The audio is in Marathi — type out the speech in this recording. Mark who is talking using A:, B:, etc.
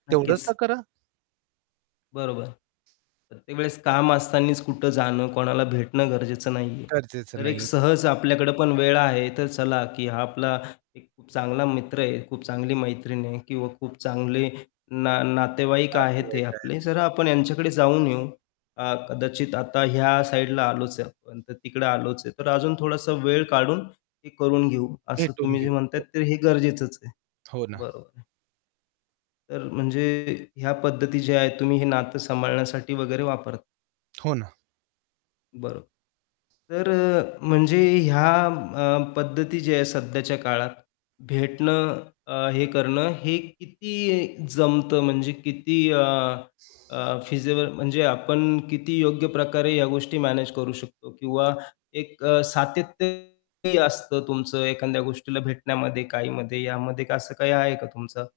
A: तेवढंच
B: नक्कीच.
A: तर करा.
B: बरोबर. प्रत्येक वेळेस काम असतानाच कुठं जाणं, कोणाला भेटणं गरजेचं नाहीये,
A: गरजेचं
B: तर एक
A: नाही.
B: सहज आपल्याकडे पण वेळ आहे, तर चला की हा आपला एक खूप चांगला मित्र आहे, खूप चांगली मैत्रीण आहे किंवा खूप चांगले ना नातेवाईक आहेत हे
A: नातेवाईक
B: आपले,
A: आहेत.
B: जरा आपण ह्यांच्याकडे जाऊन येऊ. अ, कदाचित आता ह्या साईडला आलोच आहे आपण, तर तिकडं आलोच आहे, तर अजून थोडासा वेळ काढून हे करून घेऊ. असं
A: भेटून
B: तुम्ही जे
A: घेऊ.
B: म्हणताय,
A: हो.
B: तर हे गरजेचंच आहे.
A: हो ना.
B: बरोबर. तर म्हणजे ह्या पद्धती जे आहे तुम्ही हे नातं सांभाळण्यासाठी वगैरे वापर
A: हो ना.
B: बरो तर अ, म्हणजे ह्या पद्धती जी आहे सध्याच्या काळात भेटणं अ, हे करणं हे किती जमतं म्हणजे किती अ, अ, फिजिबल म्हणजे आपण किती योग्य प्रकारे ह्या गोष्टी मॅनेज करू शकतो किंवा एक अ, सातत्य असतं तुमचं एखाद्या गोष्टीला भेटण्यामध्ये, काहीमध्ये यामध्ये असं काही आहे का तुमचं?